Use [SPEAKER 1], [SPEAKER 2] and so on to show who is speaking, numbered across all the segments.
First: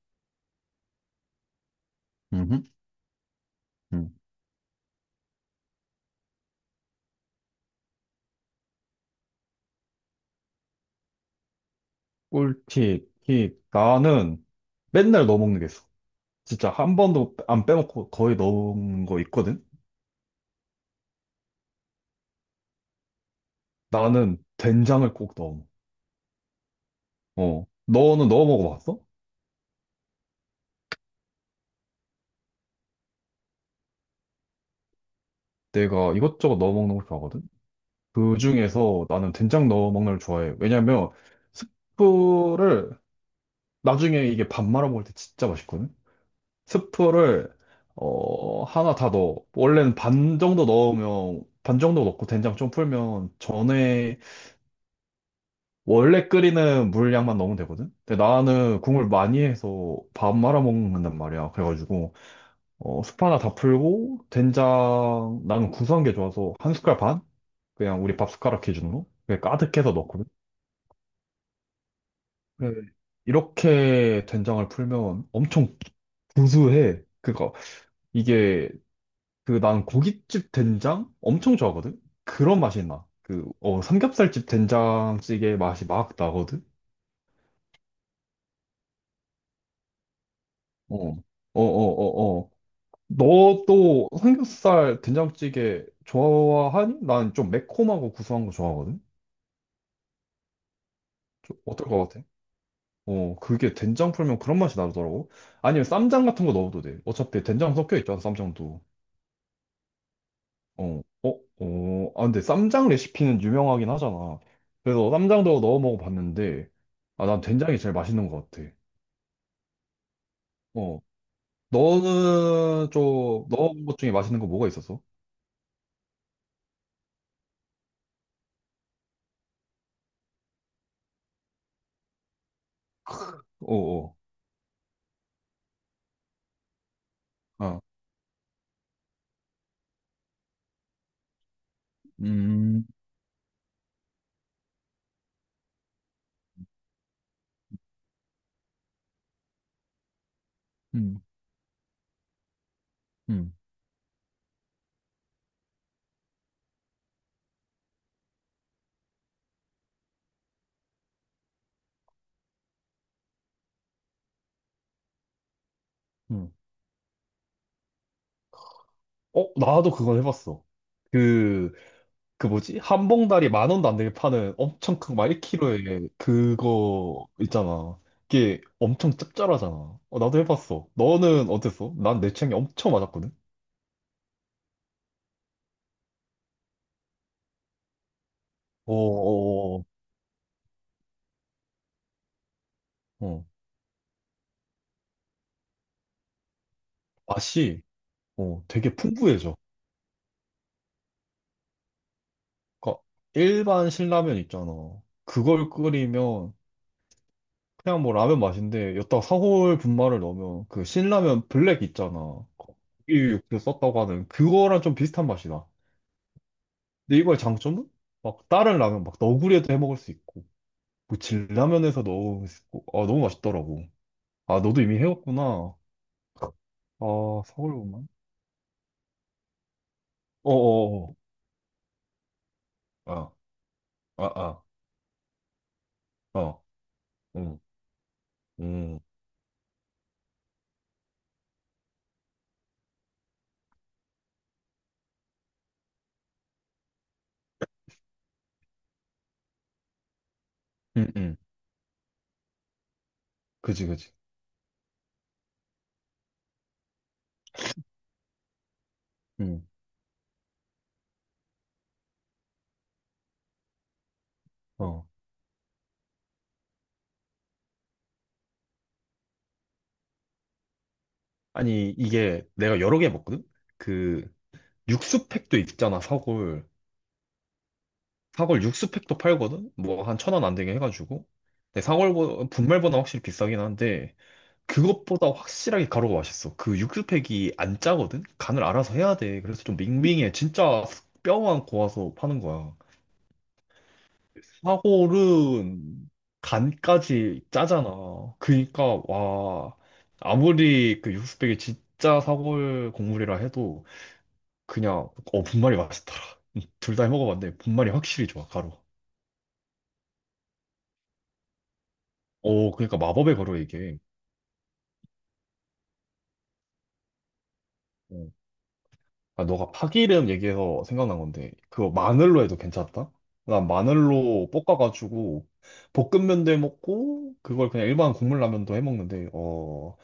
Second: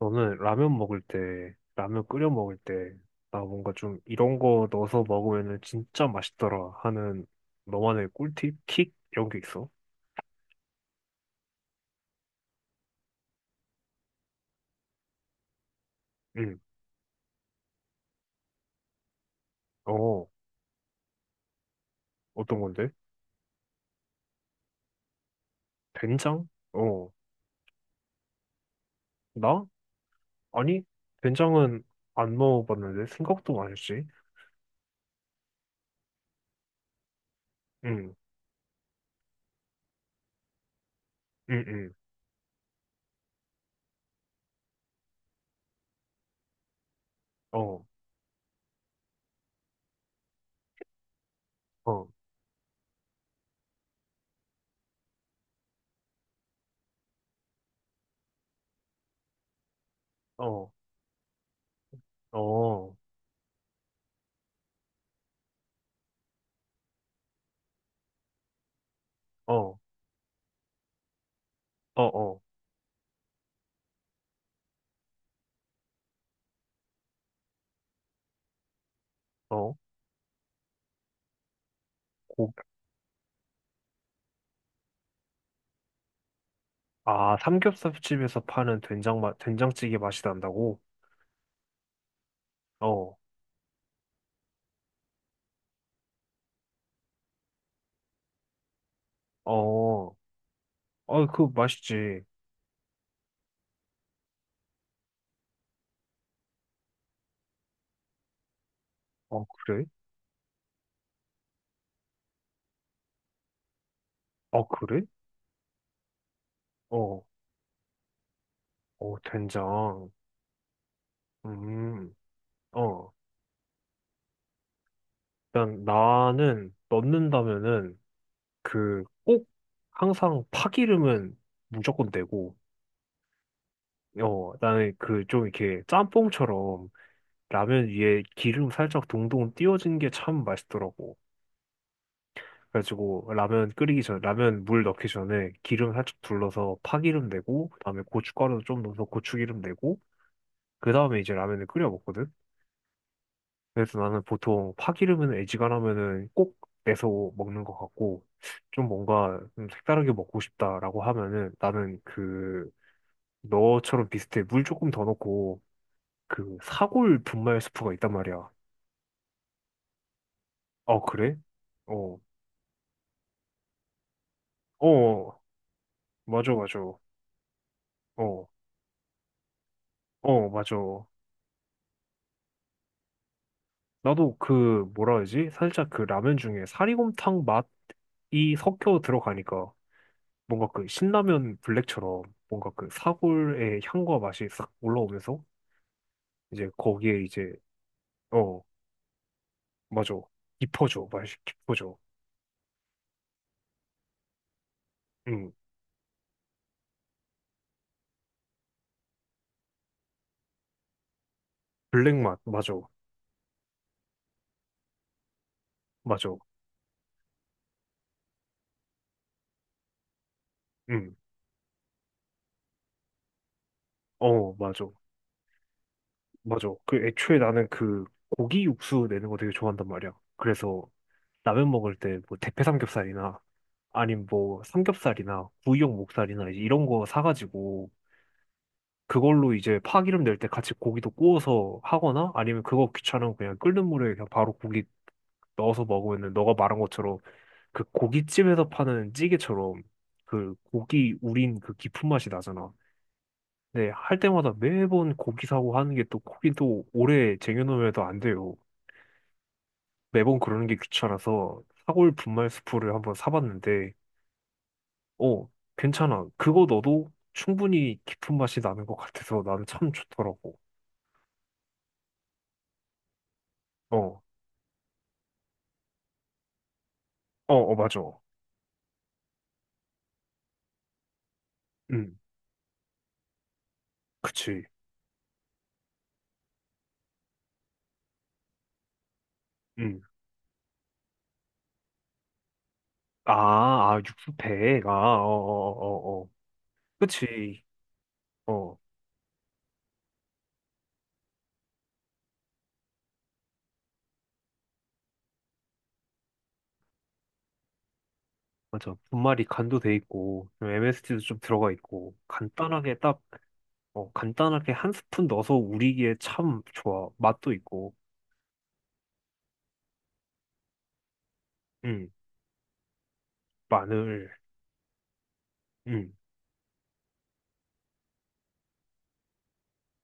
[SPEAKER 1] 저는 라면 먹을 때, 라면 끓여 먹을
[SPEAKER 2] 음흠,
[SPEAKER 1] 때, 나 뭔가 좀
[SPEAKER 2] 음.
[SPEAKER 1] 이런 거 넣어서 먹으면은 진짜 맛있더라 하는 너만의 꿀팁? 킥? 이런 게 있어?
[SPEAKER 2] 꿀팁, 팁. 나는 맨날 넣어 먹는 게 있어.
[SPEAKER 1] 응.
[SPEAKER 2] 진짜 한 번도 안 빼먹고 거의 넣어 먹는 거 있거든?
[SPEAKER 1] 어, 어떤 건데?
[SPEAKER 2] 나는 된장을 꼭 넣어 먹어.
[SPEAKER 1] 된장? 어,
[SPEAKER 2] 어. 너는 넣어 먹어봤어?
[SPEAKER 1] 나? 아니, 된장은 안 넣어봤는데 생각도 맛있지?
[SPEAKER 2] 내가 이것저것 넣어 먹는 걸 좋아하거든?
[SPEAKER 1] 응,
[SPEAKER 2] 그 중에서 나는 된장 넣어 먹는 걸 좋아해. 왜냐면
[SPEAKER 1] 응, 응.
[SPEAKER 2] 스프를 나중에 이게 밥 말아 먹을 때 진짜 맛있거든? 스프를
[SPEAKER 1] 어,
[SPEAKER 2] 어, 하나 다 넣어. 원래는 반 정도 넣으면, 반 정도
[SPEAKER 1] 어,
[SPEAKER 2] 넣고 된장 좀 풀면 전에 원래 끓이는 물 양만 넣으면 되거든? 근데 나는 국물 많이 해서 밥 말아
[SPEAKER 1] 어,
[SPEAKER 2] 먹는단 말이야. 그래가지고,
[SPEAKER 1] 어,
[SPEAKER 2] 어, 숯 하나 다 풀고, 된장, 나는 구수한 게 좋아서 한 숟갈 반? 그냥 우리 밥 숟가락 기준으로? 그냥
[SPEAKER 1] 어,
[SPEAKER 2] 가득해서 넣거든?
[SPEAKER 1] 어, 어,
[SPEAKER 2] 네. 이렇게 된장을 풀면 엄청 구수해. 그니까, 이게, 그
[SPEAKER 1] 어.
[SPEAKER 2] 난 고깃집 된장? 엄청 좋아하거든?
[SPEAKER 1] 고,
[SPEAKER 2] 그런 맛이 나. 그, 어, 삼겹살집 된장찌개 맛이 막 나거든?
[SPEAKER 1] 아, 삼겹살집에서 파는 된장 맛, 된장찌개 맛이 난다고?
[SPEAKER 2] 어, 어, 어, 어, 어.
[SPEAKER 1] 어,
[SPEAKER 2] 너 또 삼겹살 된장찌개 좋아하니? 난 좀 매콤하고 구수한 거 좋아하거든?
[SPEAKER 1] 어. 아, 그거
[SPEAKER 2] 좀 어떨 것
[SPEAKER 1] 맛있지.
[SPEAKER 2] 같아? 어, 그게 된장 풀면 그런 맛이 나더라고. 아니면 쌈장 같은 거 넣어도 돼. 어차피 된장 섞여 있잖아, 쌈장도.
[SPEAKER 1] 어, 그래?
[SPEAKER 2] 어, 어, 어. 아, 근데 쌈장 레시피는 유명하긴 하잖아.
[SPEAKER 1] 어, 그래?
[SPEAKER 2] 그래서 쌈장도 넣어 먹어봤는데,
[SPEAKER 1] 어,
[SPEAKER 2] 아, 난 된장이 제일 맛있는 것 같아.
[SPEAKER 1] 어, 된장.
[SPEAKER 2] 어.
[SPEAKER 1] 음,
[SPEAKER 2] 너는
[SPEAKER 1] 어.
[SPEAKER 2] 좀 넣어본 것 중에 맛있는 거 뭐가 있었어?
[SPEAKER 1] 일단 나는 넣는다면은 그 꼭 항상 파기름은 무조건 내고,
[SPEAKER 2] 어, 어.
[SPEAKER 1] 어, 나는 그 좀 이렇게 짬뽕처럼
[SPEAKER 2] 아.
[SPEAKER 1] 라면 위에 기름 살짝 동동 띄워진 게 참 맛있더라고.
[SPEAKER 2] 음,
[SPEAKER 1] 그래가지고 라면 끓이기 전, 라면 물 넣기 전에 기름 살짝 둘러서 파기름 내고, 그다음에 고춧가루 좀 넣어서 고추기름 내고, 그 다음에
[SPEAKER 2] 음,
[SPEAKER 1] 이제 라면을 끓여 먹거든.
[SPEAKER 2] 음,
[SPEAKER 1] 그래서 나는 보통 파기름은 애지간하면은 꼭 내서 먹는 것 같고, 좀 뭔가 좀 색다르게 먹고 싶다라고 하면은 나는 그, 너처럼 비슷해. 물 조금 더 넣고,
[SPEAKER 2] 음.
[SPEAKER 1] 그 사골 분말 스프가 있단 말이야.
[SPEAKER 2] 어, 나도 그건 해봤어.
[SPEAKER 1] 어, 그래?
[SPEAKER 2] 그,
[SPEAKER 1] 어,
[SPEAKER 2] 뭐지? 한 봉다리 만 원도 안 되게 파는
[SPEAKER 1] 어,
[SPEAKER 2] 엄청 큰, 막
[SPEAKER 1] 어.
[SPEAKER 2] 1kg에
[SPEAKER 1] 맞아, 맞아.
[SPEAKER 2] 그거 있잖아.
[SPEAKER 1] 어,
[SPEAKER 2] 이게 엄청 짭짤하잖아. 어, 나도
[SPEAKER 1] 어, 맞아.
[SPEAKER 2] 해봤어. 너는 어땠어? 난 내 취향이 엄청 맞았거든?
[SPEAKER 1] 나도 그, 뭐라 하지? 살짝 그 라면 중에 사리곰탕 맛이
[SPEAKER 2] 어,
[SPEAKER 1] 섞여 들어가니까.
[SPEAKER 2] 어,
[SPEAKER 1] 뭔가 그 신라면 블랙처럼 뭔가 그
[SPEAKER 2] 어, 어.
[SPEAKER 1] 사골의 향과 맛이 싹 올라오면서 이제 거기에 이제
[SPEAKER 2] 맛이,
[SPEAKER 1] 어,
[SPEAKER 2] 어, 되게 풍부해져.
[SPEAKER 1] 맞아. 깊어져. 맛이 깊어져.
[SPEAKER 2] 그러니까 일반 신라면 있잖아.
[SPEAKER 1] 음,
[SPEAKER 2] 그걸 끓이면 그냥 뭐 라면 맛인데, 여기다가 사골 분말을 넣으면 그 신라면 블랙
[SPEAKER 1] 블랙 맛
[SPEAKER 2] 있잖아. 그
[SPEAKER 1] 맞아.
[SPEAKER 2] 고기 육수 썼다고 하는 그거랑 좀 비슷한 맛이다.
[SPEAKER 1] 맞아.
[SPEAKER 2] 근데 이거의 장점은 막 다른 라면 막 너구리에도 해 먹을 수 있고 뭐 진라면에서 넣을 수 있고 아 너무 맛있더라고. 아
[SPEAKER 1] 음어
[SPEAKER 2] 너도
[SPEAKER 1] 맞아.
[SPEAKER 2] 이미 해왔구나.
[SPEAKER 1] 맞아. 그 애초에
[SPEAKER 2] 아
[SPEAKER 1] 나는 그
[SPEAKER 2] 서울로만?
[SPEAKER 1] 고기 육수 내는 거 되게 좋아한단 말이야. 그래서
[SPEAKER 2] 어어어.
[SPEAKER 1] 라면 먹을 때 뭐 대패
[SPEAKER 2] 아
[SPEAKER 1] 삼겹살이나 아님 뭐
[SPEAKER 2] 아
[SPEAKER 1] 삼겹살이나 구이용
[SPEAKER 2] 아.
[SPEAKER 1] 목살이나 이제
[SPEAKER 2] 어.
[SPEAKER 1] 이런 거
[SPEAKER 2] 음.
[SPEAKER 1] 사가지고
[SPEAKER 2] 음.
[SPEAKER 1] 그걸로 이제 파기름 낼 때 같이 고기도 구워서 하거나 아니면 그거 귀찮으면 그냥 끓는 물에 그냥 바로 고기 넣어서 먹으면 너가 말한 것처럼 그 고깃집에서 파는 찌개처럼 그
[SPEAKER 2] 음.
[SPEAKER 1] 고기
[SPEAKER 2] 음.
[SPEAKER 1] 우린 그 깊은 맛이 나잖아.
[SPEAKER 2] 그지
[SPEAKER 1] 근데
[SPEAKER 2] 그지.
[SPEAKER 1] 할 때마다 매번 고기 사고 하는 게 또 고기 또 오래 쟁여놓으면 안 돼요.
[SPEAKER 2] 음.
[SPEAKER 1] 매번 그러는 게 귀찮아서 사골 분말 스프를 한번 사봤는데
[SPEAKER 2] 어.
[SPEAKER 1] 어, 괜찮아. 그거 넣어도 충분히 깊은 맛이 나는 것 같아서 나는 참 좋더라고.
[SPEAKER 2] 아니 이게 내가 여러 개 먹거든.
[SPEAKER 1] 어, 어,
[SPEAKER 2] 그 육수팩도 있잖아 사골.
[SPEAKER 1] 어, 맞아.
[SPEAKER 2] 사골 육수팩도 팔거든. 뭐 한 1,000원 안 되게 해가지고. 근데
[SPEAKER 1] 음,
[SPEAKER 2] 사골보 분말보다 확실히 비싸긴 한데.
[SPEAKER 1] 그치.
[SPEAKER 2] 그것보다 확실하게 가루가 맛있어. 그 육수팩이 안 짜거든? 간을 알아서 해야 돼. 그래서 좀
[SPEAKER 1] 음.
[SPEAKER 2] 밍밍해. 진짜 뼈만 고아서 파는 거야.
[SPEAKER 1] 아, 아, 육수팩. 아, 어,
[SPEAKER 2] 사골은
[SPEAKER 1] 어, 어, 어.
[SPEAKER 2] 간까지
[SPEAKER 1] 그치.
[SPEAKER 2] 짜잖아.
[SPEAKER 1] 어,
[SPEAKER 2] 그니까, 와, 아무리 그 육수팩이 진짜 사골 국물이라 해도 그냥, 어, 분말이 맛있더라. 둘 다 해먹어봤는데 분말이 확실히 좋아, 가루.
[SPEAKER 1] 맞아. 분말이 간도 돼 있고, MST 도좀 들어가 있고,
[SPEAKER 2] 어,
[SPEAKER 1] 간단하게
[SPEAKER 2] 그러니까
[SPEAKER 1] 딱,
[SPEAKER 2] 마법의 가루 이게.
[SPEAKER 1] 어, 간단하게 한 스푼 넣어서 우리기에 참 좋아. 맛도 있고,
[SPEAKER 2] 어. 아, 너가 파기름 얘기해서 생각난 건데, 그거
[SPEAKER 1] 음,
[SPEAKER 2] 마늘로 해도 괜찮다? 난
[SPEAKER 1] 마늘,
[SPEAKER 2] 마늘로 볶아가지고,
[SPEAKER 1] 음,
[SPEAKER 2] 볶음면도 해 먹고, 그걸 그냥 일반 국물라면도 해 먹는데, 어,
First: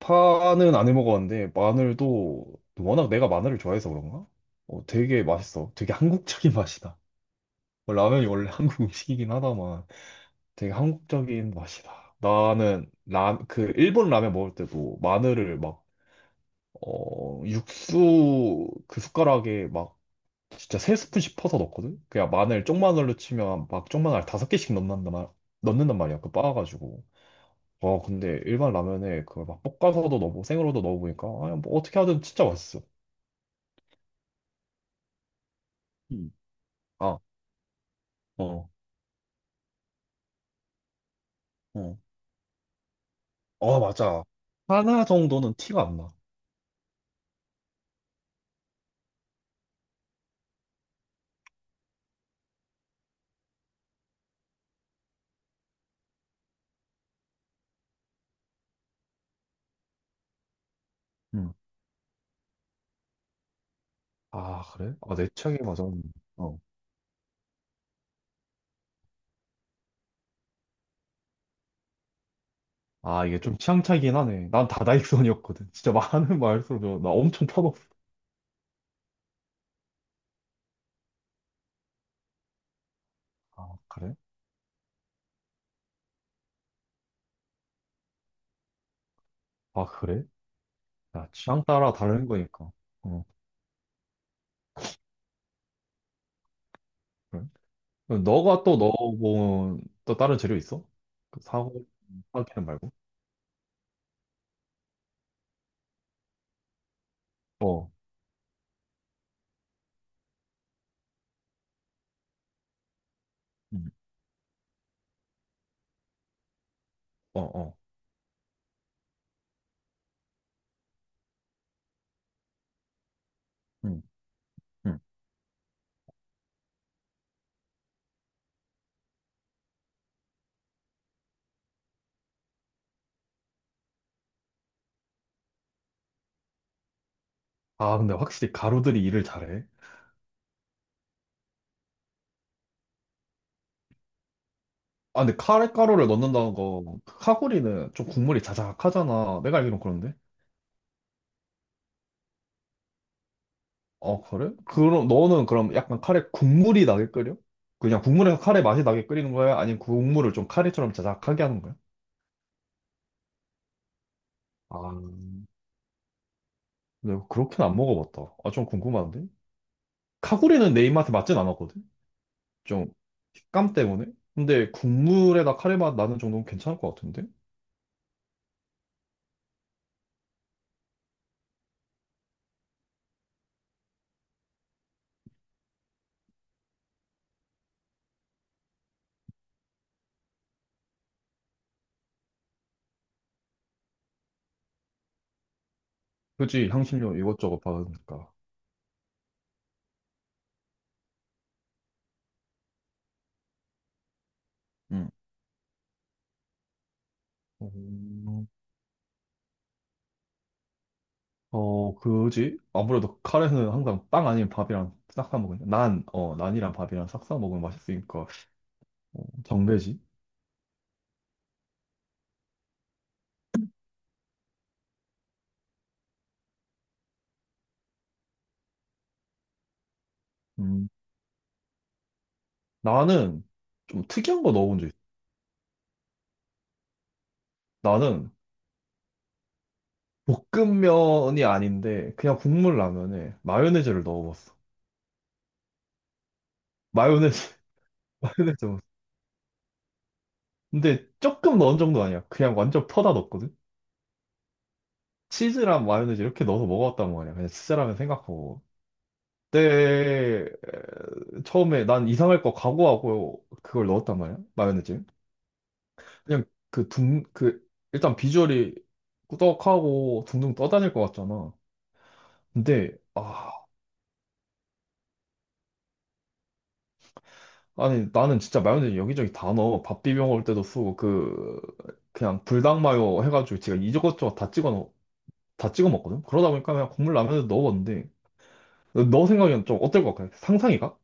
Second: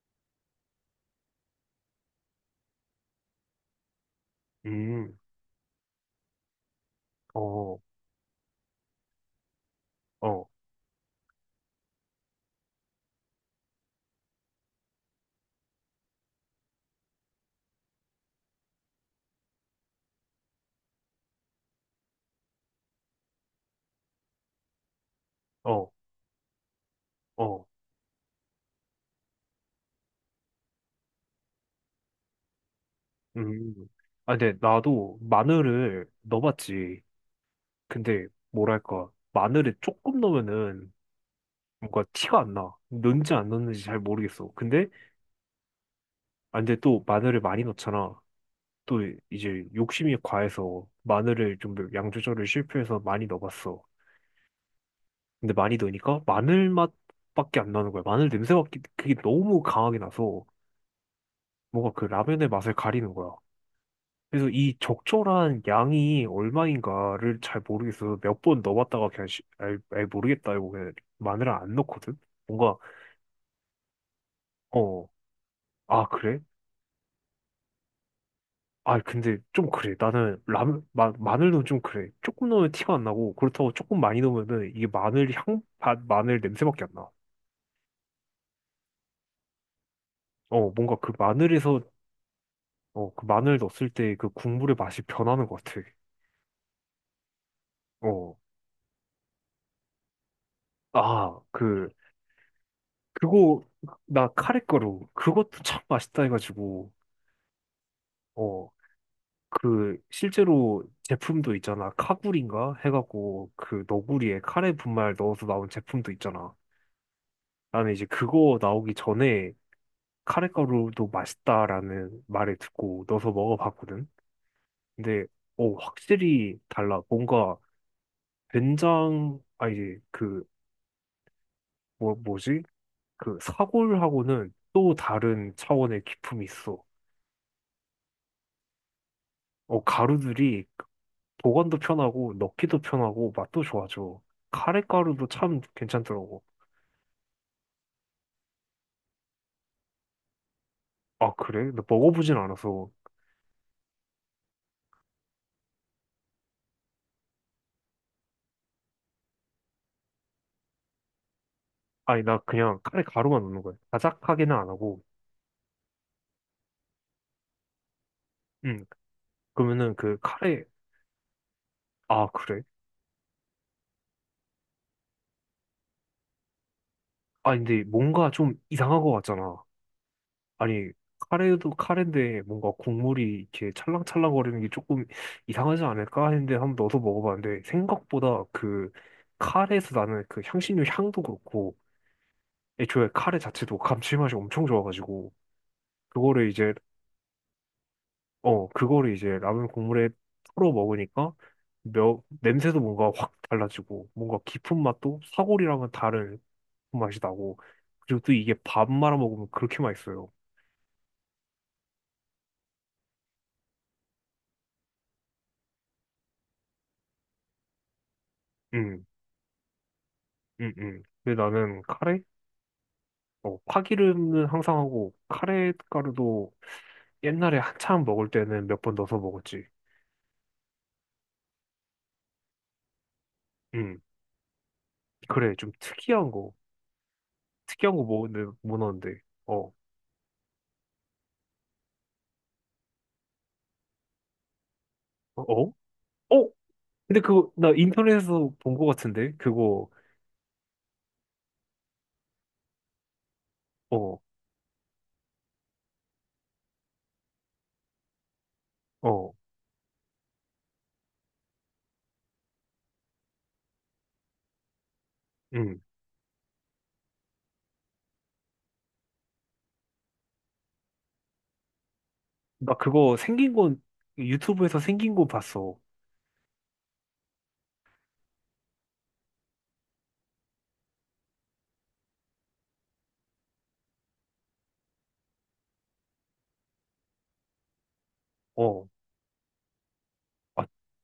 [SPEAKER 2] 파는 안 해 먹었는데, 마늘도, 워낙 내가 마늘을 좋아해서 그런가? 어,
[SPEAKER 1] 음,
[SPEAKER 2] 되게 맛있어. 되게 한국적인 맛이다.
[SPEAKER 1] 어,
[SPEAKER 2] 뭐 라면이 원래 한국 음식이긴 하다만,
[SPEAKER 1] 어,
[SPEAKER 2] 되게 한국적인 맛이다. 나는, 그, 일본 라면 먹을 때도 마늘을 막, 어, 육수 그 숟가락에 막 진짜 세 스푼 씩 퍼서 넣거든? 그냥 마늘 쪽마늘로 치면 막 쪽마늘 다섯 개씩 넣는단 말,
[SPEAKER 1] 어,
[SPEAKER 2] 넣는단 말이야. 그 빻아가지고.
[SPEAKER 1] 어,
[SPEAKER 2] 와, 근데 일반 라면에 그걸 막 볶아서도 넣고 생으로도 넣어보니까, 아, 뭐 어떻게 하든 진짜 맛있어.
[SPEAKER 1] 음. 아, 근데 나도 마늘을
[SPEAKER 2] 음.
[SPEAKER 1] 넣어봤지.
[SPEAKER 2] 아,
[SPEAKER 1] 근데,
[SPEAKER 2] 어,
[SPEAKER 1] 뭐랄까, 마늘을 조금 넣으면은
[SPEAKER 2] 어.
[SPEAKER 1] 뭔가 티가 안 나. 넣는지 안
[SPEAKER 2] 어
[SPEAKER 1] 넣는지 잘
[SPEAKER 2] 맞아.
[SPEAKER 1] 모르겠어. 근데,
[SPEAKER 2] 하나 정도는 티가 안 나.
[SPEAKER 1] 아, 근데 또 마늘을 많이 넣잖아. 또 이제 욕심이 과해서 마늘을 좀 양 조절을 실패해서 많이 넣어봤어. 근데 많이 넣으니까 마늘 맛밖에 안 나는 거야. 마늘 냄새밖에 그게 너무 강하게 나서
[SPEAKER 2] 음.
[SPEAKER 1] 뭔가 그 라면의 맛을 가리는 거야. 그래서
[SPEAKER 2] 아,
[SPEAKER 1] 이
[SPEAKER 2] 그래? 아, 내 취향에
[SPEAKER 1] 적절한
[SPEAKER 2] 맞아.
[SPEAKER 1] 양이
[SPEAKER 2] 어.
[SPEAKER 1] 얼마인가를 잘 모르겠어서 몇 번 넣어봤다가 그냥 아이, 아이 모르겠다, 이거 그냥 마늘을 안 넣거든. 뭔가
[SPEAKER 2] 아, 이게 좀 취향 차이긴 하네. 난
[SPEAKER 1] 어,
[SPEAKER 2] 다다익선이었거든. 진짜
[SPEAKER 1] 아,
[SPEAKER 2] 많은
[SPEAKER 1] 그래?
[SPEAKER 2] 말수로 나 엄청 터졌어.
[SPEAKER 1] 아, 근데 좀 그래. 나는 라면, 마늘 넣으면 좀 그래. 조금 넣으면 티가 안 나고, 그렇다고
[SPEAKER 2] 아,
[SPEAKER 1] 조금
[SPEAKER 2] 그래?
[SPEAKER 1] 많이 넣으면은 이게 마늘 향, 마늘 냄새밖에 안 나.
[SPEAKER 2] 아, 그래?
[SPEAKER 1] 어, 뭔가 그
[SPEAKER 2] 야, 취향
[SPEAKER 1] 마늘에서,
[SPEAKER 2] 따라 다른 거니까.
[SPEAKER 1] 어,
[SPEAKER 2] 어.
[SPEAKER 1] 그 마늘 넣었을 때 그 국물의 맛이 변하는 것 같아.
[SPEAKER 2] 그래.
[SPEAKER 1] 어,
[SPEAKER 2] 너가 또 넣어본 또 다른 재료 있어?
[SPEAKER 1] 아,
[SPEAKER 2] 그 사고,
[SPEAKER 1] 그,
[SPEAKER 2] 사기는 말고?
[SPEAKER 1] 그거, 나 카레가루, 그것도 참 맛있다 해가지고,
[SPEAKER 2] 어,
[SPEAKER 1] 어, 그, 실제로 제품도 있잖아. 카구리인가? 해갖고, 그
[SPEAKER 2] 음,
[SPEAKER 1] 너구리에 카레 분말 넣어서 나온 제품도 있잖아.
[SPEAKER 2] 어, 어.
[SPEAKER 1] 나는 이제 그거 나오기 전에 카레가루도 맛있다라는 말을 듣고 넣어서
[SPEAKER 2] 음,
[SPEAKER 1] 먹어봤거든.
[SPEAKER 2] 음.
[SPEAKER 1] 근데 어, 확실히 달라. 뭔가 된장, 아, 이제 그 뭐, 뭐지? 그 사골하고는 또 다른 차원의 기품이 있어.
[SPEAKER 2] 아, 근데 확실히 가루들이 일을 잘해.
[SPEAKER 1] 어, 가루들이 보관도 편하고 넣기도 편하고 맛도 좋아져.
[SPEAKER 2] 아,
[SPEAKER 1] 카레가루도
[SPEAKER 2] 근데
[SPEAKER 1] 참
[SPEAKER 2] 카레가루를
[SPEAKER 1] 괜찮더라고.
[SPEAKER 2] 넣는다는 거, 그 카구리는 좀 국물이 자작하잖아. 내가 알기론 그런데.
[SPEAKER 1] 아, 그래? 나 먹어보진 않아서.
[SPEAKER 2] 어, 그래? 그럼 너는 그럼 약간 카레 국물이 나게 끓여? 그냥 국물에서 카레 맛이 나게 끓이는 거야? 아니면 국물을 좀 카레처럼 자작하게 하는 거야?
[SPEAKER 1] 아니, 나 그냥 카레 가루만 넣는 거야. 자작하게는 안
[SPEAKER 2] 아,
[SPEAKER 1] 하고.
[SPEAKER 2] 근데 그렇게는 안 먹어봤다. 아, 좀
[SPEAKER 1] 음,
[SPEAKER 2] 궁금한데?
[SPEAKER 1] 그러면은 그 카레
[SPEAKER 2] 카구리는 내 입맛에 맞진 않았거든?
[SPEAKER 1] 아, 그래?
[SPEAKER 2] 좀 식감 때문에? 근데 국물에다 카레 맛 나는 정도면 괜찮을 것 같은데?
[SPEAKER 1] 아니, 근데 뭔가 좀 이상한 것 같잖아. 아니, 카레도 카레인데 뭔가 국물이 이렇게 찰랑찰랑거리는 게 조금 이상하지 않을까 했는데 한번 넣어서 먹어봤는데 생각보다 그 카레에서 나는 그 향신료 향도 그렇고 애초에 카레 자체도 감칠맛이 엄청 좋아가지고 그거를
[SPEAKER 2] 그지?
[SPEAKER 1] 이제
[SPEAKER 2] 향신료 이것저것 받으니까.
[SPEAKER 1] 어, 그거를 이제 라면 국물에 풀어 먹으니까 냄새도 뭔가 확 달라지고 뭔가 깊은
[SPEAKER 2] 응.
[SPEAKER 1] 맛도 사골이랑은 다른 맛이 나고 그리고 또
[SPEAKER 2] 음,
[SPEAKER 1] 이게 밥 말아 먹으면 그렇게 맛있어요.
[SPEAKER 2] 어, 그지? 아무래도 카레는 항상 빵 아니면 밥이랑 싹싸 먹으니까. 난, 어, 난이랑 밥이랑 싹싸 먹으면 맛있으니까.
[SPEAKER 1] 음.
[SPEAKER 2] 어, 정배지?
[SPEAKER 1] 응, 응. 근데 나는 카레? 어, 파기름은 항상 하고, 카레 가루도 옛날에 한참 먹을 때는 몇 번 넣어서 먹었지.
[SPEAKER 2] 음. 나는
[SPEAKER 1] 응.
[SPEAKER 2] 좀 특이한 거 넣어본 적 있어.
[SPEAKER 1] 그래, 좀 특이한 거. 특이한 거
[SPEAKER 2] 나는
[SPEAKER 1] 먹었는데, 뭐 넣었는데. 어,
[SPEAKER 2] 볶음면이 아닌데 그냥 국물 라면에 마요네즈를 넣어봤어.
[SPEAKER 1] 어? 어? 어? 근데
[SPEAKER 2] 마요네즈,
[SPEAKER 1] 그거, 나 인터넷에서
[SPEAKER 2] 마요네즈.
[SPEAKER 1] 본
[SPEAKER 2] 넣었어.
[SPEAKER 1] 거 같은데? 그거,
[SPEAKER 2] 근데 조금 넣은 정도 아니야. 그냥 완전 퍼다 넣었거든?
[SPEAKER 1] 어,
[SPEAKER 2] 치즈랑 마요네즈 이렇게 넣어서 먹어봤단 말이야. 그냥 치즈라면 생각하고.
[SPEAKER 1] 어,
[SPEAKER 2] 그때 처음에 난 이상할 거 각오하고 그걸 넣었단 말이야. 마요네즈.
[SPEAKER 1] 응.
[SPEAKER 2] 그냥 그 일단 비주얼이 꾸덕하고 둥둥 떠다닐 것 같잖아.
[SPEAKER 1] 나
[SPEAKER 2] 근데
[SPEAKER 1] 그거 생긴
[SPEAKER 2] 아,
[SPEAKER 1] 건, 유튜브에서 생긴 거 봤어.
[SPEAKER 2] 아니 나는 진짜 마요네즈 여기저기 다 넣어. 밥 비벼 먹을 때도 쓰고 그 그냥 불닭 마요 해가지고 제가 이것저것 다 찍어 먹거든. 그러다 보니까 그냥 국물 라면에 넣어봤는데
[SPEAKER 1] 어.
[SPEAKER 2] 너 생각엔 좀 어떨 것 같아?
[SPEAKER 1] 아,
[SPEAKER 2] 상상이가?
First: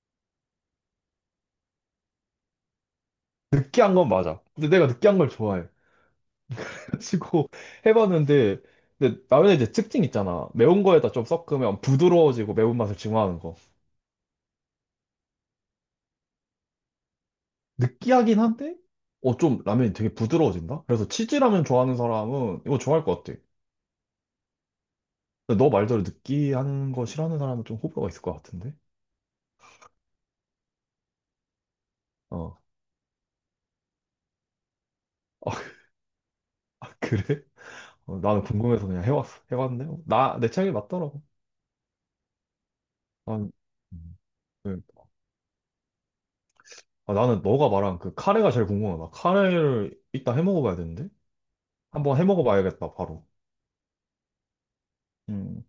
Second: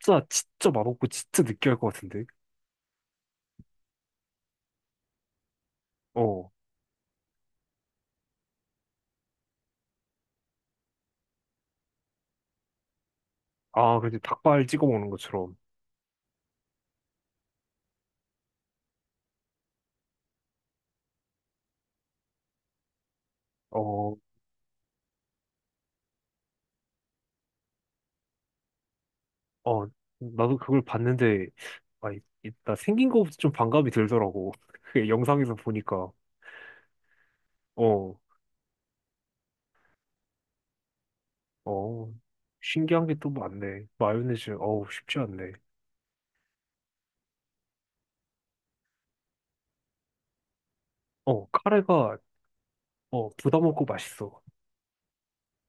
[SPEAKER 1] 진짜, 진짜 맛없고, 진짜 느끼할 것 같은데?
[SPEAKER 2] 느끼한 건 맞아. 근데 내가 느끼한 걸 좋아해.
[SPEAKER 1] 어.
[SPEAKER 2] 그래가지고 해봤는데, 근데 라면에 이제 특징 있잖아. 매운 거에다 좀 섞으면 부드러워지고 매운맛을 증화하는 거.
[SPEAKER 1] 아, 그치. 닭발 찍어 먹는 것처럼.
[SPEAKER 2] 느끼하긴 한데, 어, 좀 라면이 되게 부드러워진다? 그래서 치즈라면 좋아하는 사람은 이거 좋아할 것 같아.
[SPEAKER 1] 어.
[SPEAKER 2] 근데 너 말대로 느끼한 거 싫어하는 사람은 좀 호불호가 있을 것 같은데?
[SPEAKER 1] 어, 나도 그걸 봤는데, 아,
[SPEAKER 2] 어.
[SPEAKER 1] 나 생긴 거부터 좀 반감이 들더라고. 그 영상에서 보니까.
[SPEAKER 2] 아, 그래?
[SPEAKER 1] 어,
[SPEAKER 2] 어, 나는 궁금해서 그냥 해왔어. 해봤는데, 어, 나, 내 취향이 맞더라고.
[SPEAKER 1] 어, 신기한 게 또
[SPEAKER 2] 난,
[SPEAKER 1] 많네.
[SPEAKER 2] 음,
[SPEAKER 1] 마요네즈,
[SPEAKER 2] 네.
[SPEAKER 1] 어우, 쉽지 않네.
[SPEAKER 2] 아, 나는 너가 말한 그 카레가 제일 궁금하다. 카레를 이따 해 먹어봐야 되는데?
[SPEAKER 1] 어, 카레가,
[SPEAKER 2] 한번 해 먹어봐야겠다, 바로.
[SPEAKER 1] 어, 부담 없고 맛있어.
[SPEAKER 2] 음.